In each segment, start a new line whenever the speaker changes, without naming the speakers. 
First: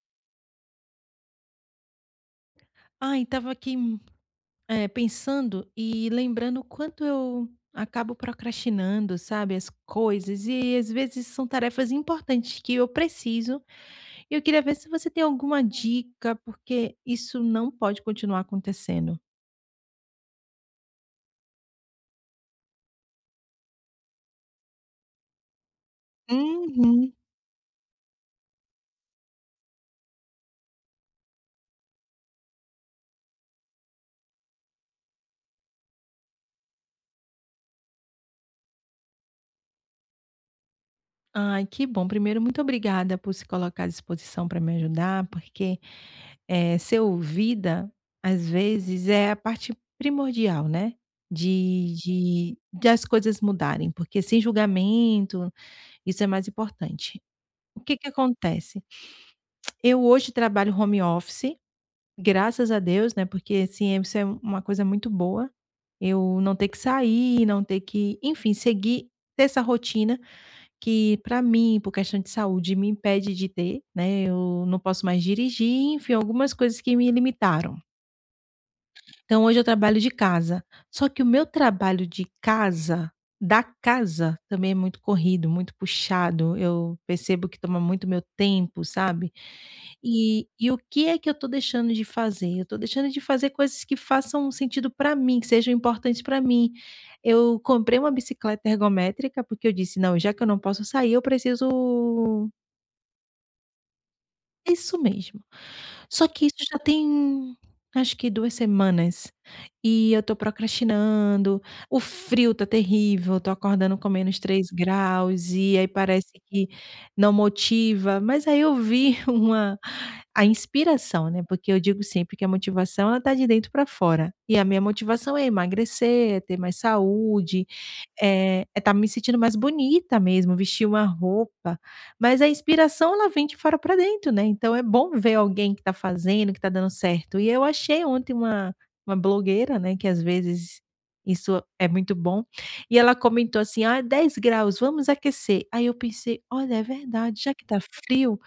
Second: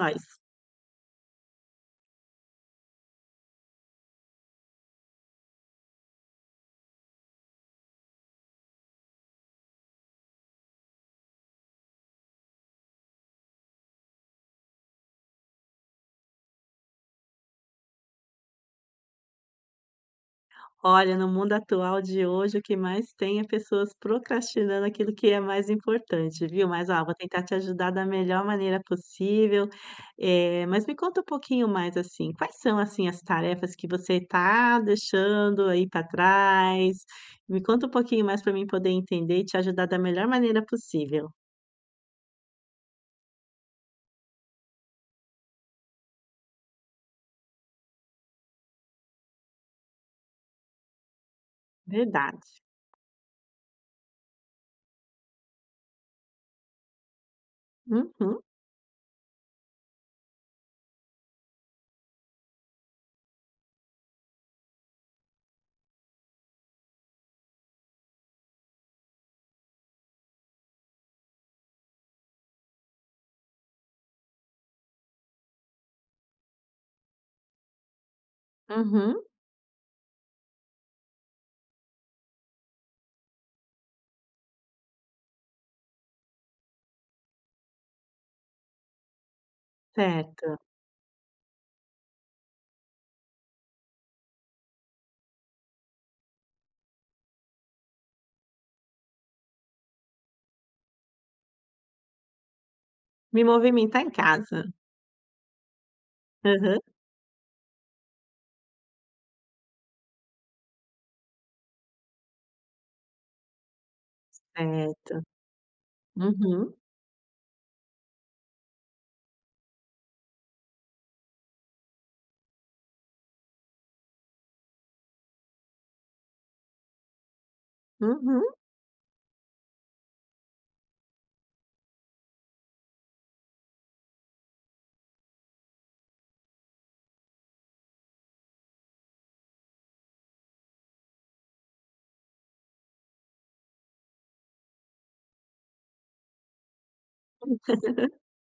Nós.
Ai, estava aqui, pensando e lembrando o quanto eu acabo procrastinando, sabe, as coisas. E às vezes são tarefas importantes que eu preciso, e eu queria ver se você tem alguma dica, porque isso não pode continuar acontecendo.
Olha, no mundo atual de hoje, o que mais tem é pessoas procrastinando aquilo que é mais importante, viu. Mas, ó,
Uhum.
vou tentar te ajudar da melhor maneira possível. Mas me conta um pouquinho mais, assim, quais são, assim, as tarefas que você está deixando aí para trás? Me conta um pouquinho mais para mim poder entender e te ajudar da melhor maneira possível.
Ai, que bom. Primeiro, muito obrigada por se colocar à disposição para me ajudar, porque ser ouvida, às vezes, é a parte primordial, né,
Verdade.
de das coisas mudarem, porque sem julgamento, isso é mais importante. O que que
Uhum,
acontece? Eu hoje trabalho home office, graças a Deus, né, porque, assim, isso é uma coisa muito boa, eu não ter que sair, não ter que enfim, seguir, ter essa rotina que para mim, por questão de saúde, me impede de ter, né. Eu não posso mais dirigir, enfim, algumas coisas que me limitaram.
uhum,
Então hoje eu trabalho de casa. Só que o meu trabalho de casa, da casa, também é muito corrido, muito puxado. Eu percebo que toma muito meu tempo, sabe?
certo.
E o que é que eu estou deixando de fazer? Eu estou deixando de fazer coisas que façam sentido para mim, que sejam importantes para mim. Eu comprei uma bicicleta ergométrica porque eu disse: não, já que eu não posso sair, eu preciso.
Me movimentar em casa.
Isso mesmo. Só que isso já
Aham,
tem, acho que 2 semanas, e eu tô procrastinando. O frio tá terrível, tô acordando com menos três
certo.
graus e aí parece que
Uhum,
não motiva. Mas aí eu vi uma a inspiração, né, porque eu digo sempre que a motivação ela tá de dentro para fora, e a minha motivação é emagrecer, é ter mais saúde,
uhum,
é estar me sentindo mais bonita mesmo, vestir uma roupa. Mas a inspiração ela vem de fora para dentro, né. Então é bom ver alguém que está fazendo, que está dando certo. E eu achei ontem uma blogueira, né, que às vezes isso é muito bom. E ela comentou assim: "Ah, 10 graus, vamos aquecer". Aí eu pensei: "Olha, é verdade, já que tá frio,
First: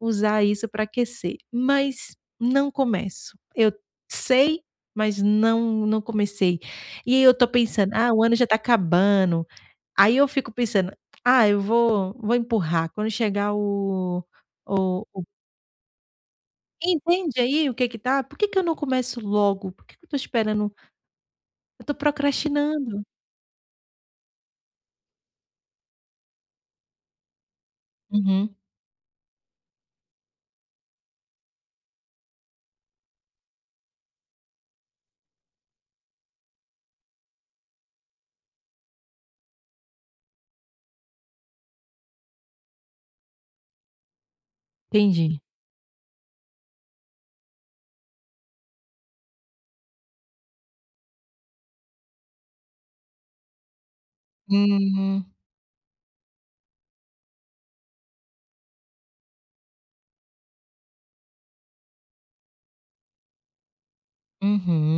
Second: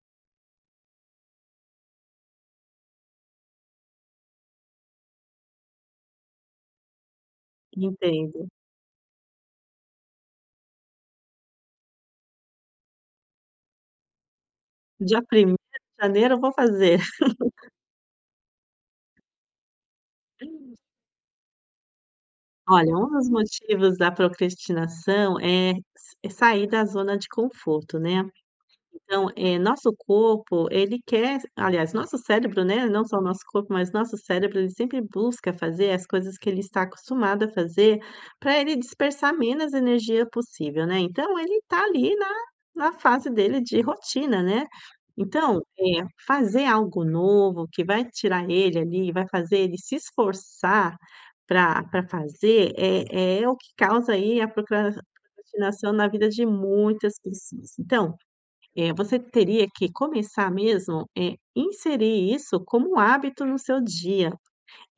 usar isso para aquecer". Mas não começo. Eu sei, mas não comecei. E aí eu tô pensando: "Ah, o ano
entendo.
já tá acabando". Aí eu fico pensando: "Ah, eu vou empurrar, quando chegar o o
Dia
o"
1 de janeiro eu vou fazer.
entende aí o que que tá? Por que que eu não começo logo? Por que que eu tô esperando? Eu tô
Olha,
procrastinando.
um dos motivos da procrastinação é s é sair da zona de conforto, né.
Uhum,
Então, é nosso corpo, ele quer aliás, nosso cérebro, né, não só o nosso corpo, mas nosso cérebro, ele sempre busca fazer as coisas que ele está acostumado a fazer, para ele dispersar menos energia possível, né. Então, ele está ali na na fase dele de rotina, né.
entendi.
Então, fazer algo novo que vai tirar ele ali, vai fazer ele se esforçar para fazer, é o que causa aí a
Hum,
procrastinação na vida de muitas pessoas. Então, é, você teria que começar mesmo, inserir isso como hábito no seu dia.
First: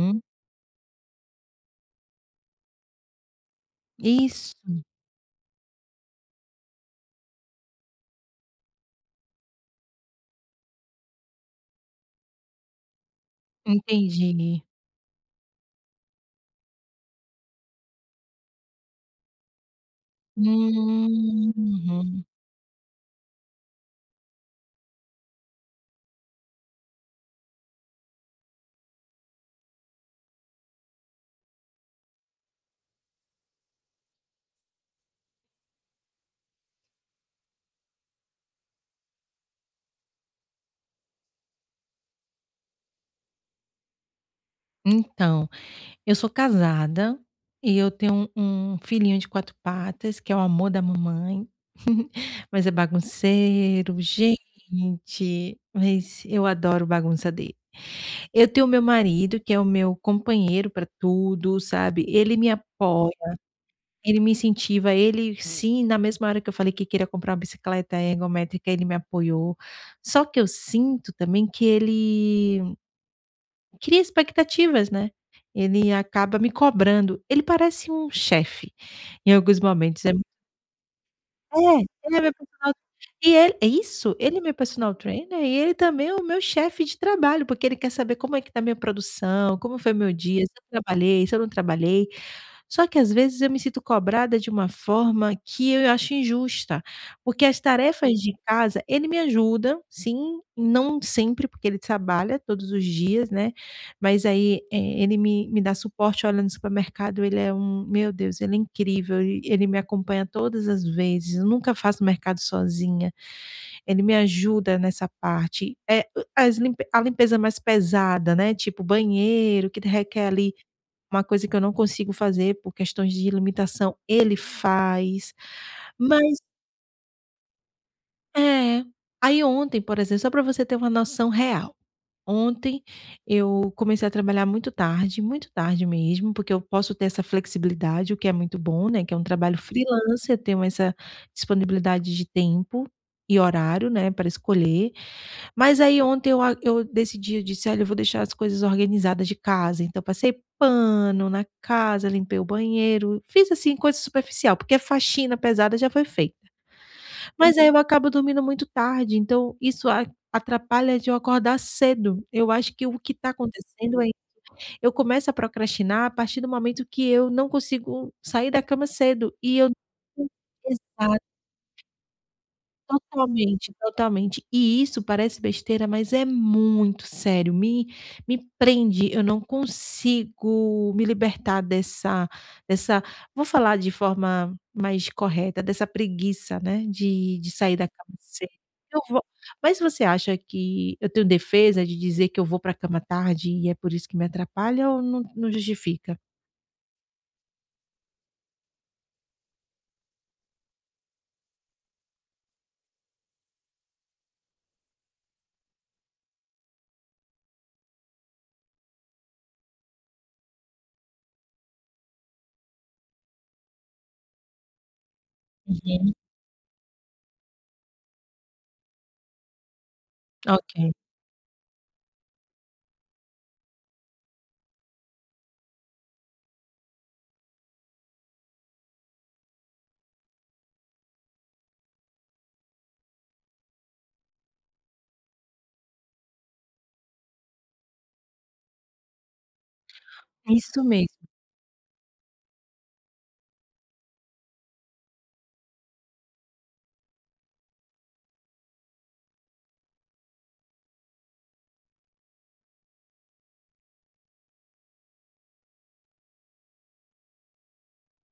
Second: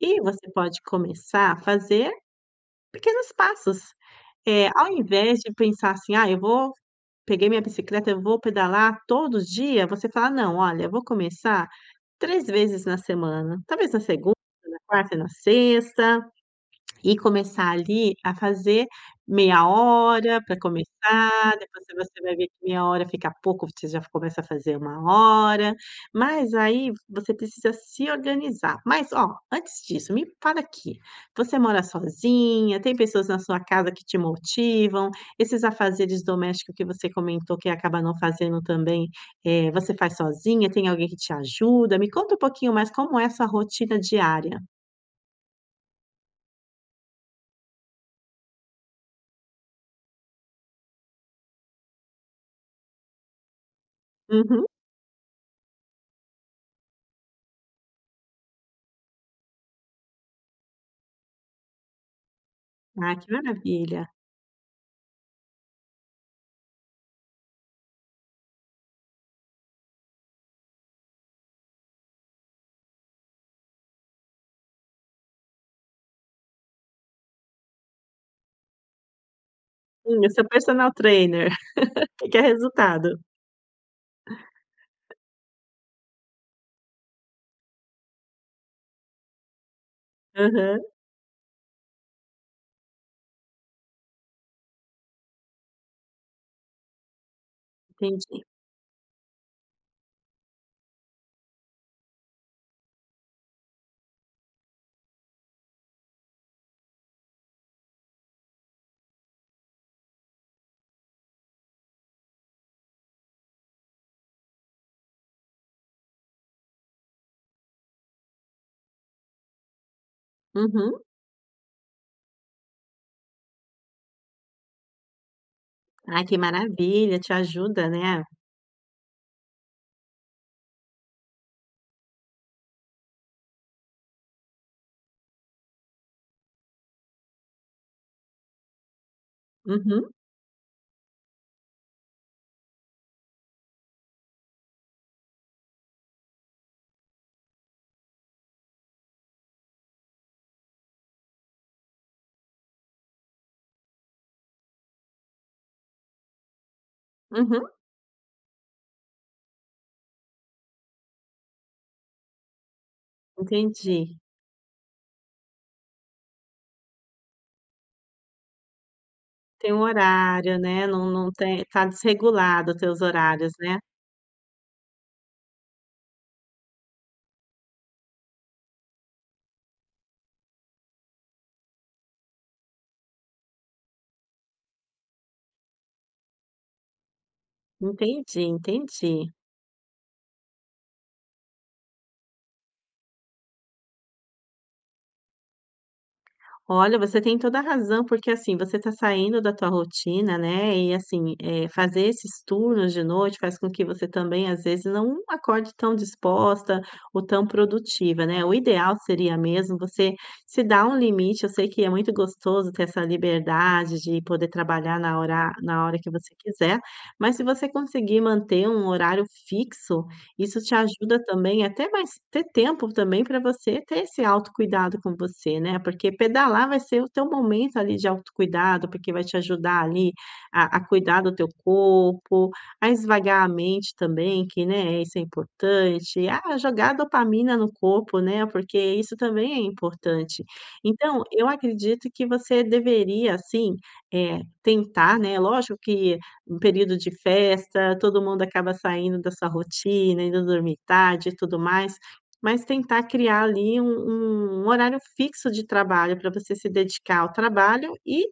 E você pode começar a fazer pequenos passos.
Isso,
Ao invés de pensar assim: "Ah, eu vou peguei minha bicicleta, eu vou pedalar todo dia", você fala: "Não, olha, eu vou começar 3 vezes na semana, talvez na segunda,
entendi.
na quarta e na sexta". E começar ali a fazer 30 minutos para começar, depois se você
Uhum.
vai ver que 30 minutos fica pouco, você já começa a fazer uma hora, mas aí você precisa se organizar. Mas ó, antes disso, me fala aqui, você mora sozinha? Tem pessoas na sua casa que te motivam? Esses afazeres domésticos que você comentou que acaba não fazendo também, você faz sozinha? Tem alguém que te ajuda? Me conta um pouquinho mais como é a sua rotina diária.
Então, eu sou casada e eu tenho um filhinho de 4 patas, que é o amor da mamãe. Mas é bagunceiro,
Uhum.
gente, mas eu adoro bagunça dele. Eu tenho meu marido, que é o meu companheiro para tudo, sabe, ele me apoia,
Ah, que maravilha.
ele me incentiva, ele sim. Na mesma hora que eu falei que queria comprar uma bicicleta ergométrica, ele me apoiou. Só que eu sinto também que ele cria expectativas, né, ele acaba me cobrando. Ele parece um chefe, em alguns momentos. É
Sim, o seu personal trainer,
É, ele é
que
meu
quer
personal,
resultado.
e ele é isso, ele é meu personal trainer, e ele também é o meu chefe de trabalho, porque ele quer saber como é que está a minha produção, como foi meu dia, se
Aham,
eu trabalhei, se eu não trabalhei. Só que às vezes eu me sinto cobrada de uma forma que eu acho injusta, porque as tarefas de
entendi.
casa, ele me ajuda, sim. Não sempre, porque ele trabalha todos os dias, né. Mas aí, ele me dá suporte. Olha, no supermercado ele é um meu Deus, ele é incrível, e ele me acompanha todas as vezes, eu nunca faço mercado sozinha, ele me ajuda nessa parte. É as limpe a limpeza mais pesada, né, tipo banheiro, que requer ali
Uhum.
uma coisa que eu não consigo fazer por questões de limitação, ele faz.
Ai, que
Mas
maravilha, te ajuda, né.
é. Aí ontem, por exemplo, só para você ter uma noção real, ontem eu comecei a trabalhar muito tarde mesmo, porque eu posso ter essa flexibilidade, o que é muito bom, né, que é um trabalho
Uhum,
freelance, eu tenho essa disponibilidade de tempo e horário, né, para escolher. Mas aí ontem eu decidi, eu disse: "Olha, eu vou deixar as coisas organizadas de casa". Então passei pano na casa, limpei o banheiro, fiz, assim, coisa superficial, porque a faxina pesada já foi feita. Mas aí,
uhum,
uhum, eu acabo dormindo muito tarde, então isso a atrapalha de eu acordar cedo. Eu acho que o que está acontecendo é
entendi.
eu começo a procrastinar a partir do momento que eu não consigo sair da cama cedo, e eu.
Tem um horário, né, não tem tá desregulado os teus horários,
Totalmente,
né.
totalmente. E isso parece besteira, mas é muito sério, me prende, eu não consigo me libertar dessa vou falar de forma mais correta, dessa preguiça, né, de sair da cama
Entendi,
cedo. Eu vou
entendi.
Mas você acha que eu tenho defesa de dizer que eu vou para a cama tarde e é por isso que me atrapalha, ou não justifica?
Olha, você tem toda a razão, porque assim, você está saindo da tua rotina, né? E assim, fazer esses turnos de noite faz com que você também, às vezes, não acorde tão disposta ou tão produtiva, né? O ideal seria mesmo você se dar um limite. Eu sei que é muito gostoso ter essa liberdade de poder trabalhar na hora que
Uhum.
você quiser, mas se você conseguir manter um horário fixo, isso te
Ok,
ajuda também até mais ter tempo também para você ter esse autocuidado com você, né, porque pedalar vai ser o teu momento ali de autocuidado, porque vai te ajudar ali a cuidar do teu corpo, a esvagar a mente também, que, né, isso é importante, a jogar dopamina no corpo, né, porque isso também é importante.
isso mesmo.
Então, eu acredito que você deveria, assim, tentar, né, lógico que um período de festa, todo mundo acaba saindo da sua rotina, indo dormir tarde e tudo mais, mas tentar criar ali um horário fixo de trabalho para você se dedicar ao trabalho e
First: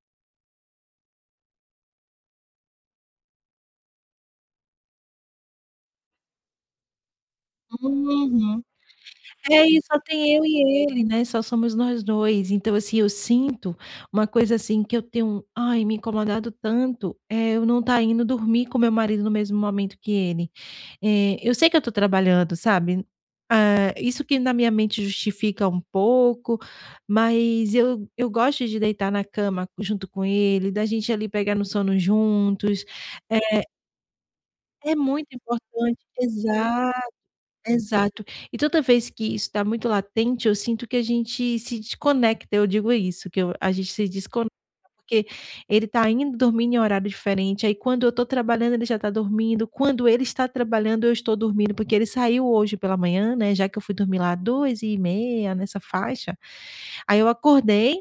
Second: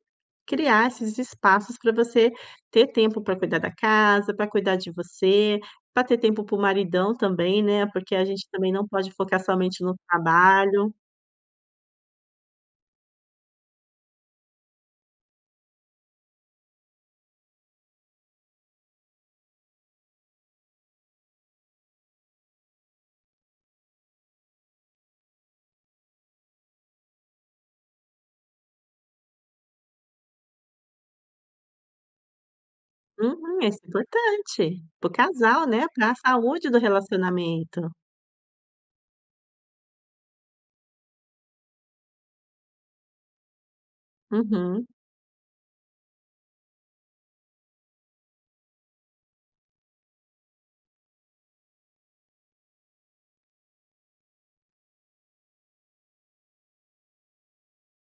criar esses espaços para você ter tempo para cuidar da casa, para cuidar de você, para ter tempo para o maridão também, né, porque a gente
Uhum.
também não pode focar
É, e
somente no
só tem eu e
trabalho.
ele, né, só somos nós 2. Então, assim, eu sinto uma coisa, assim, que eu tenho, um, ai, me incomodado tanto, é eu não tá indo dormir com meu marido no mesmo momento que ele. Eu sei que eu tô trabalhando, sabe, isso que na minha mente justifica um pouco, mas eu gosto de deitar na cama junto com ele, da gente ali pegar no sono juntos.
Uhum,
É,
isso é importante,
é
para o
muito
casal, né,
importante.
para a saúde do
Exato.
relacionamento.
Exato. E toda vez que isso está muito latente, eu sinto que a gente se desconecta, eu digo isso, que eu, a gente se desconecta,
Uhum.
porque ele está indo dormir em horário diferente. Aí quando eu estou trabalhando ele já está dormindo, quando ele está trabalhando eu estou dormindo, porque ele saiu hoje pela manhã, né, já que eu fui dormir lá 2h30 nessa faixa. Aí eu acordei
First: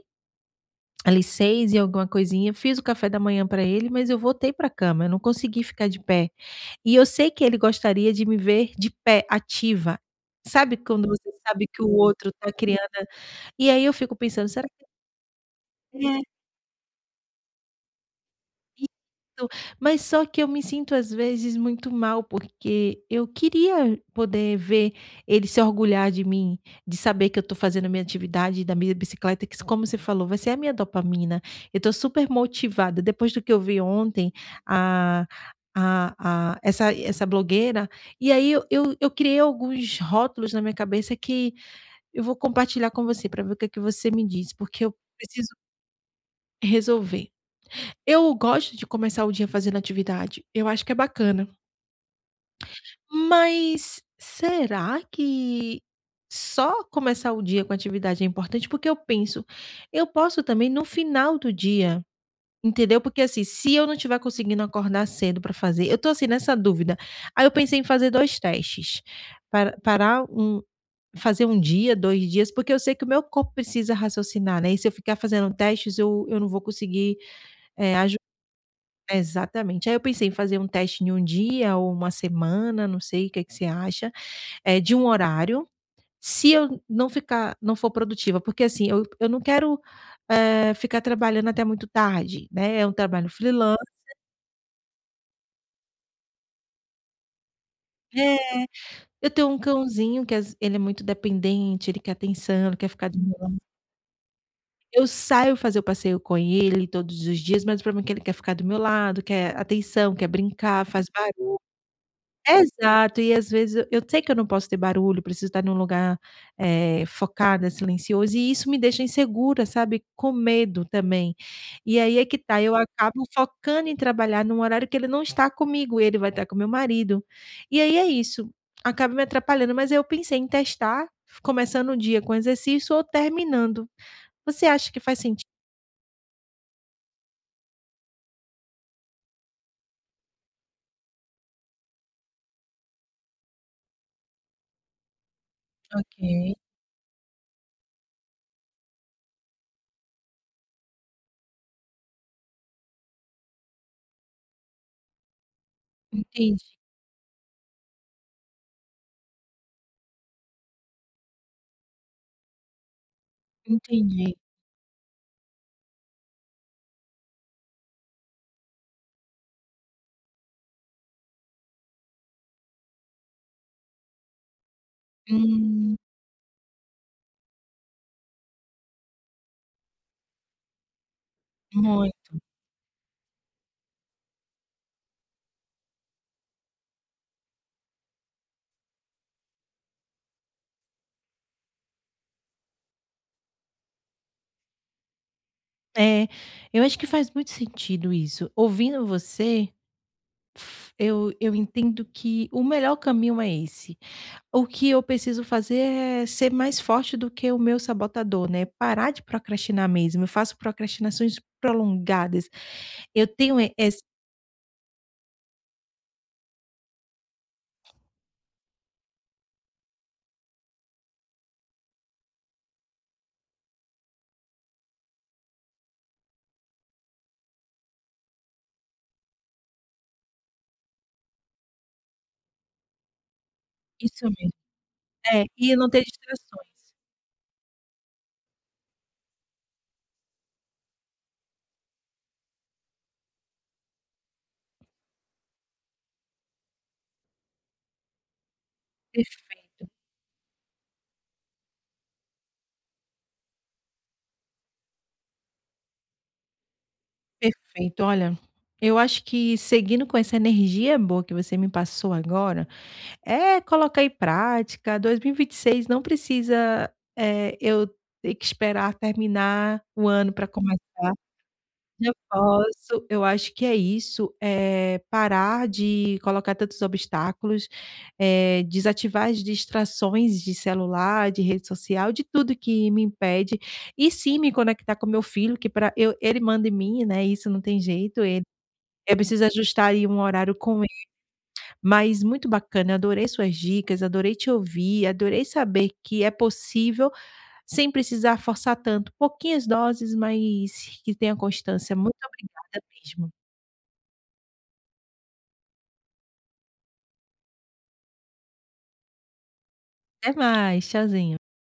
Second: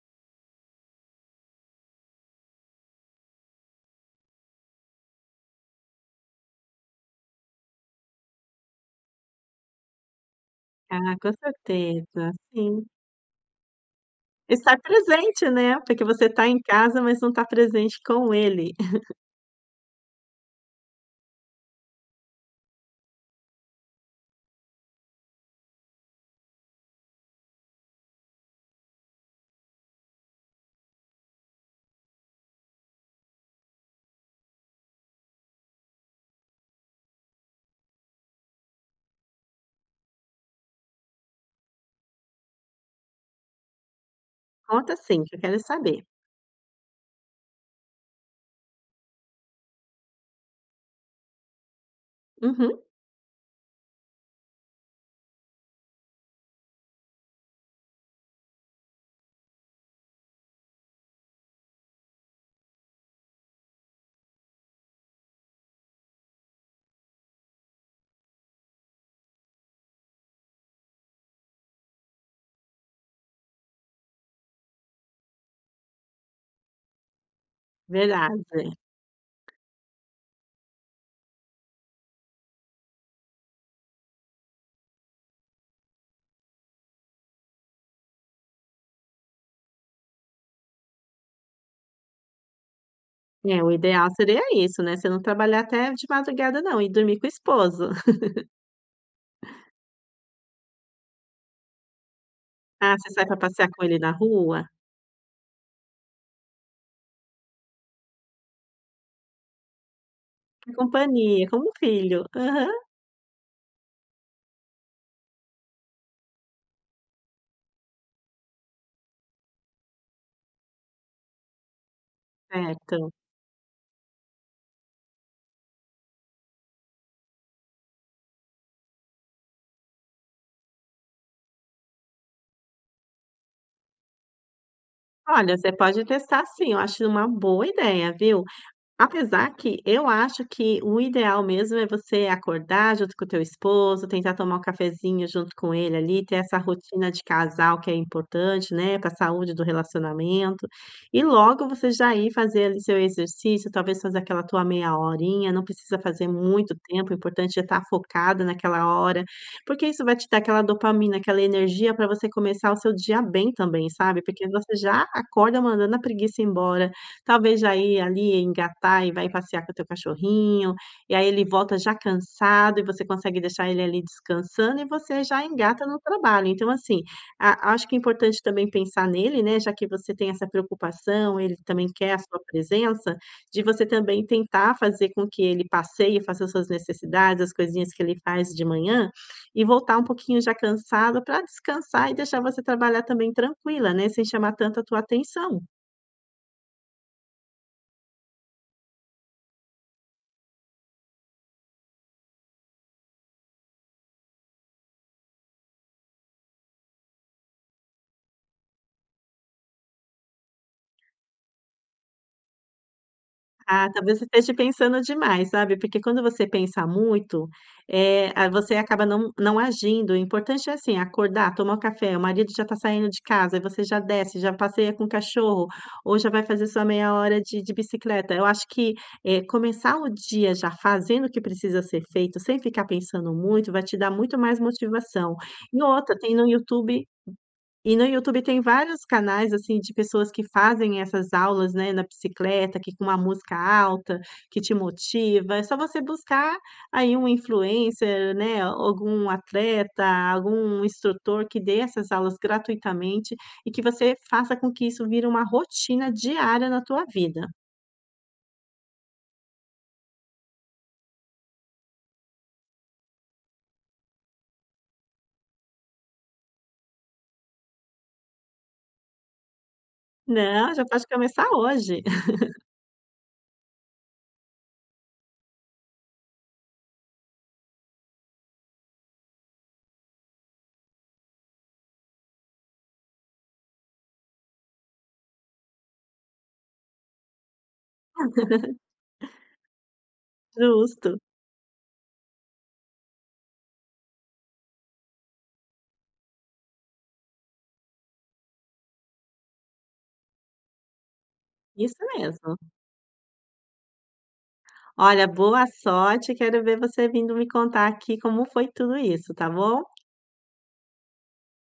ali 6 e alguma coisinha, fiz o café da manhã para ele, mas eu voltei para a cama, eu não consegui ficar de pé. E eu sei que ele gostaria de me ver de pé, ativa. Sabe quando
Ah,
você
com
sabe que o outro
certeza,
tá criando,
sim.
e aí eu fico pensando: "Será
Estar
que".
presente, né, porque
É.
você está em casa, mas não está presente com ele.
Isso, mas só que eu me sinto às vezes muito mal, porque eu queria poder ver ele se orgulhar de mim, de saber que eu estou fazendo a minha atividade da minha bicicleta, que como você falou, vai ser a minha dopamina. Eu estou super motivada. Depois do que eu vi ontem, a essa blogueira, e aí eu criei alguns rótulos na minha cabeça que eu vou compartilhar com você, para ver o que é que você me diz, porque eu
Conta sim, que eu
preciso
quero saber.
resolver. Eu gosto de começar o dia fazendo atividade, eu acho que é bacana,
Uhum,
mas será que só começar o dia com atividade é importante? Porque eu penso, eu posso também no final do dia, entendeu? Porque, assim, se eu não estiver conseguindo acordar cedo para fazer, eu tô, assim, nessa dúvida. Aí eu pensei em fazer 2 testes, para parar um, fazer 1 dia, 2 dias, porque eu sei que o meu corpo precisa raciocinar, né, e se eu ficar fazendo testes eu não vou conseguir, eh,
verdade.
exatamente. Aí eu pensei em fazer um teste em um dia ou uma semana, não sei, o que que você acha, de um horário, se eu não for produtiva, porque assim, eu não quero, ficar trabalhando até muito tarde, né, é um trabalho
É, o
freelance.
ideal seria isso, né, você não trabalhar até de madrugada não e dormir com o esposo.
É, eu tenho um cãozinho que as ele é muito dependente, ele quer atenção, ele quer
Ah, você
ficar do
sai
meu
para
lado.
passear com ele na rua?
Eu saio fazer o passeio com ele todos os dias, mas o problema é que ele quer ficar do meu lado, quer atenção, quer
Com
brincar, faz.
companhia, como um filho. Aham,
Exato, e às vezes eu sei que eu não posso ter barulho, preciso estar num lugar, focada, silencioso, e isso me deixa insegura, sabe, com medo também. E aí é que tá, eu
certo.
acabo focando em trabalhar num horário que ele não está comigo, ele vai estar com meu marido. E aí é isso, acaba me atrapalhando, mas eu pensei em testar, começando o dia com exercício ou terminando. Você acha que faz sentido?
Olha, você pode testar sim, eu acho uma boa ideia, viu. Apesar que eu acho que o ideal mesmo é você acordar junto com o teu esposo, tentar tomar um cafezinho junto com ele ali, ter essa
Ok,
rotina de casal que é importante, né, para a saúde do relacionamento. E logo você já ir fazer ali seu exercício, talvez fazer aquela tua meia horinha, não precisa fazer
entendi,
muito tempo, o importante é estar focada naquela hora, porque isso vai te dar aquela dopamina, aquela energia para você começar o seu dia bem também, sabe?
entendi.
Porque você já acorda mandando a preguiça embora. Talvez já ir ali engatar e vai passear com o teu cachorrinho, e aí ele volta já cansado e você consegue deixar ele ali descansando e você já engata
Hum,
no trabalho. Então, assim, a acho que é importante também pensar nele, né, já que você tem essa preocupação, ele também quer a
muito.
sua presença, de você também tentar fazer com que ele passeie, faça suas necessidades, as coisinhas que ele faz de manhã, e voltar um pouquinho já cansado para descansar e deixar você trabalhar também tranquila, né, sem chamar tanto a tua atenção.
É, eu acho que faz muito sentido isso. Ouvindo você, eu entendo que o melhor caminho é esse. O que eu preciso fazer é ser mais forte do que o meu sabotador, né? Parar de procrastinar mesmo. Eu faço procrastinações prolongadas. Eu tenho
Ah,
esse.
talvez você esteja pensando demais, sabe, porque quando você pensa muito, você acaba não agindo. O importante é, assim, acordar, tomar o café, o marido já está saindo de casa, aí você já desce, já passeia com o cachorro, ou já vai fazer sua 30 minutos de bicicleta. Eu acho que, começar o dia já fazendo o que precisa ser feito, sem ficar pensando muito, vai te dar
Isso
muito
mesmo.
mais motivação.
É, e
E
não ter
outra, tem no
distrações.
YouTube e no YouTube tem vários canais, assim, de pessoas que fazem essas aulas, né, na bicicleta, que com uma música alta, que te motiva, é só você buscar aí um influencer, né, algum
Perfe-
atleta, algum instrutor que dê essas aulas gratuitamente e que você faça com que isso vire uma rotina diária na tua vida.
Perfeito. Olha, eu acho que seguindo com essa energia boa que você me passou agora. É, colocar em prática, 2026 não precisa, eu ter que esperar terminar o ano para
Não,
começar.
já pode começar hoje.
Já posso, eu acho que é isso, parar de colocar tantos obstáculos, desativar as distrações de celular, de rede social, de tudo que me impede, e sim me conectar com meu filho que para eu, ele manda em mim, né, isso não tem jeito, ele, eu preciso ajustar aí um horário com.
Justo.
Mas muito bacana, adorei suas dicas, adorei te ouvir, adorei saber que é possível sem precisar forçar tanto, pouquinhas doses, mas que tenha constância.
Isso
Muito
mesmo.
obrigada mesmo.
Olha, boa sorte, quero ver você vindo me contar aqui como foi tudo isso, tá bom?
Até mais, tchauzinho.